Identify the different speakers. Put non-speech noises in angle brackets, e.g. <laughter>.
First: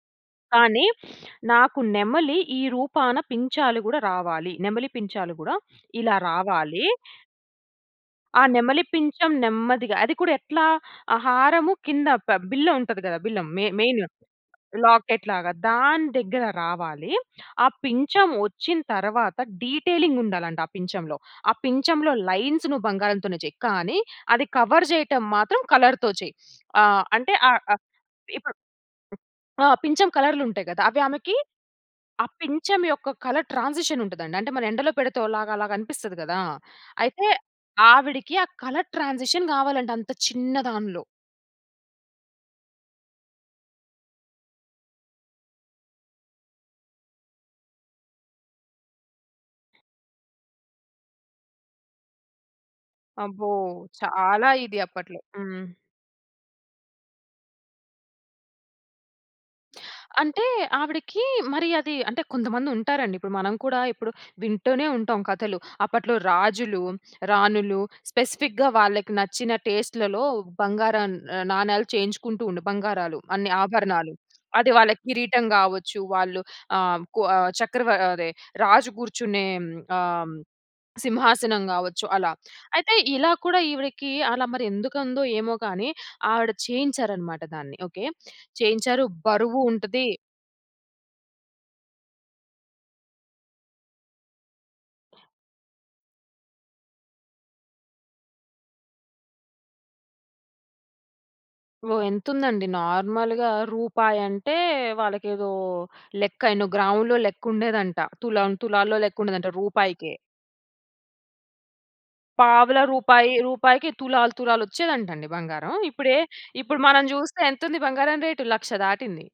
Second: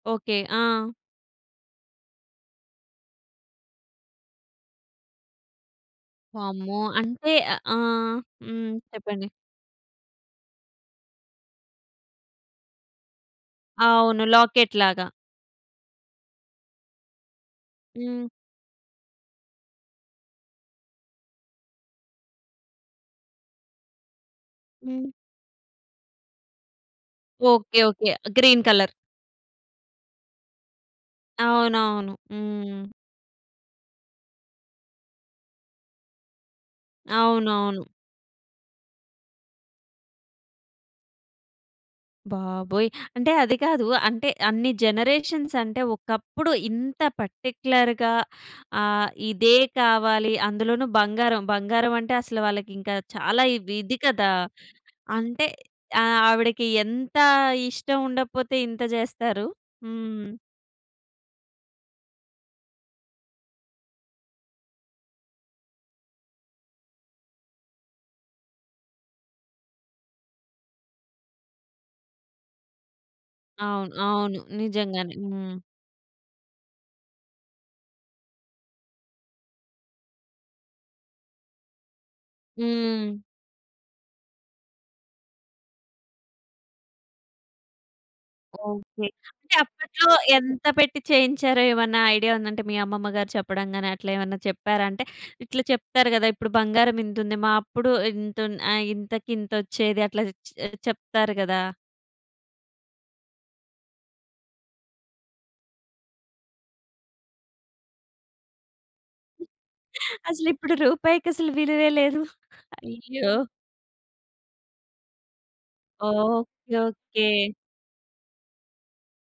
Speaker 1: Okay.
Speaker 2: కానీ
Speaker 1: ఆ!
Speaker 2: <sniffs> నాకు నెమలి, ఈ రూపాన పించాలు గూడా రావాలి. నెమలి పించాలు గూడా ఇలా
Speaker 1: వామ్మో!
Speaker 2: రావాలీ.
Speaker 1: అంటే అ ఆ!
Speaker 2: ఆ
Speaker 1: హ్మ్.
Speaker 2: నెమలి
Speaker 1: చెప్పండి.
Speaker 2: పించం నెమ్మదిగా అది కూడా ఎట్లా, ఆ హారము కింద ప బిల్ల ఉంటది గదా! బిల్లం మె మెయిను
Speaker 1: అవును. లాకెట్ లాగా.
Speaker 2: లాకెట్ లాగా. దాని దెగ్గర రావాలి. ఆ
Speaker 1: హ్మ్.
Speaker 2: పించం వచ్చిన తరవాత, డీటేలింగుండాలంట ఆ పించంలో, ఆ పించంలో లైన్స్‌ నువ్వు బంగారంతోనే చెయి. కానీ, అది కవర్
Speaker 1: హ్మ్.
Speaker 2: జేయటం మాత్రం కలర్‌తో చెయి. ఆహ్, అంటే ఆహ్,
Speaker 1: ఓకే.
Speaker 2: ఆహ్,
Speaker 1: ఓకే. ఆహ్,
Speaker 2: ఇప్పుడు
Speaker 1: గ్రీన్ కలర్.
Speaker 2: ఆ! పించం కలర్‌‌లుంటాయి గదా! అవి ఆమెకి,
Speaker 1: అవునవును.
Speaker 2: ఆ పించం
Speaker 1: హ్మ్.
Speaker 2: యొక్క కలర్ ట్రాన్సిషనుంటదండి. అంటే, మనం ఎండలో పెడితే ఓలాగ అలాగనిపిస్తది గదా! అయితే
Speaker 1: అవునవును.
Speaker 2: ఆవిడికి ఆ కలర్ ట్రాన్సిషన్ గావాలంట. అంత చిన్న దానిలో.
Speaker 1: బాబోయ్! అంటే అది కాదు, అంటే అన్ని జనరేషన్సంటే, ఒకప్పుడు ఇంత పర్టిక్యులర్‌గా ఆహ్, ఇదే కావాలి, అందులోనూ బంగారం, బంగారమంటే అసలు వాళ్ళకింకా చాలా
Speaker 2: అబ్బో!
Speaker 1: ఇవ్ ఇది కదా!
Speaker 2: చాలా ఇది అప్పట్లో.
Speaker 1: అంటే,
Speaker 2: హ్మ్.
Speaker 1: ఆహ్, ఆవిడకి ఎంతా ఇష్టం ఉండకపోతే, ఇంత జేస్తారు. హ్మ్.
Speaker 2: అంటే, ఆవిడికీ మరి అదీ, అంటే కొంతమందుంటారండి, ఇప్పుడు, మనం కూడా ఇప్పుడు వింటూనే ఉంటాం కథలు. అప్పట్లో రాజులు, రాణులు స్పెసిఫిక్‌గా వాళ్ళకి నచ్చిన టెస్ట్‌లలో బంగారం నా నాణాలు చేయించుకుంటూ ఉండె. బంగారాలు, అన్ని
Speaker 1: అవును.
Speaker 2: ఆభరణాలు.
Speaker 1: అవును.
Speaker 2: అది వాళ్ళకి
Speaker 1: నిజంగానే.
Speaker 2: కిరీటం
Speaker 1: హ్మ్.
Speaker 2: గావచ్చు, వాళ్ళు ఆహ్, కొ ఆహ్, చక్రవ అదే రాజు గూర్చునే హ్మ్. ఆ! హ్మ్. సింహాసనం గావచ్చు అలా, అయితే
Speaker 1: హ్మ్.
Speaker 2: ఇలా కూడా ఈవిడకీ, అలా మరెందుకుందో ఏమో కానీ, ఆవిడ చేయించారనమాట దాన్ని ఓకే. చేయించారు,
Speaker 1: ఓకే. అంటే
Speaker 2: బరువు ఉంటదీ.
Speaker 1: అప్పట్లో ఎంత పెట్టి చేయించారో ఏమన్నా ఐడియా ఉందా? అంటే మీ అమ్మమ్మ గారు చెప్పడం గాని, అట్లేమన్నా చెప్పారా? అంటే, ఇట్లా చెప్తారు గదా! ఇప్పుడు బంగారం ఇంతుంది, మా అప్పుడు ఇంతున్ ఆహ్, ఇంతకి ఇంతొచ్చేది అట్లా చె చెప్తారు గదా!
Speaker 2: ఓహ్! ఎంతుందండి, నార్మల్‌గా రూపాయంటే, వాళ్ళకేదో లెక్క, ఎన్నో గ్రాములో లెక్కుండేదంట, తు‌లం, తులాల్లో లెక్కుండేదంట రూపాయికే.
Speaker 1: అసలిప్పుడు రూపాయికసలు విలువే లేదు.
Speaker 2: పావల, రూపాయి,
Speaker 1: అయ్యో!
Speaker 2: రూపాయికి తులాలు తులాలొచ్చేదంటండి బంగారం. ఇప్పుడే,
Speaker 1: ఓకే.
Speaker 2: ఇప్పుడు మనం
Speaker 1: ఓకే.
Speaker 2: జూస్తే ఎంతుంది బంగారం రేటు, 1,00,000 దాటింది.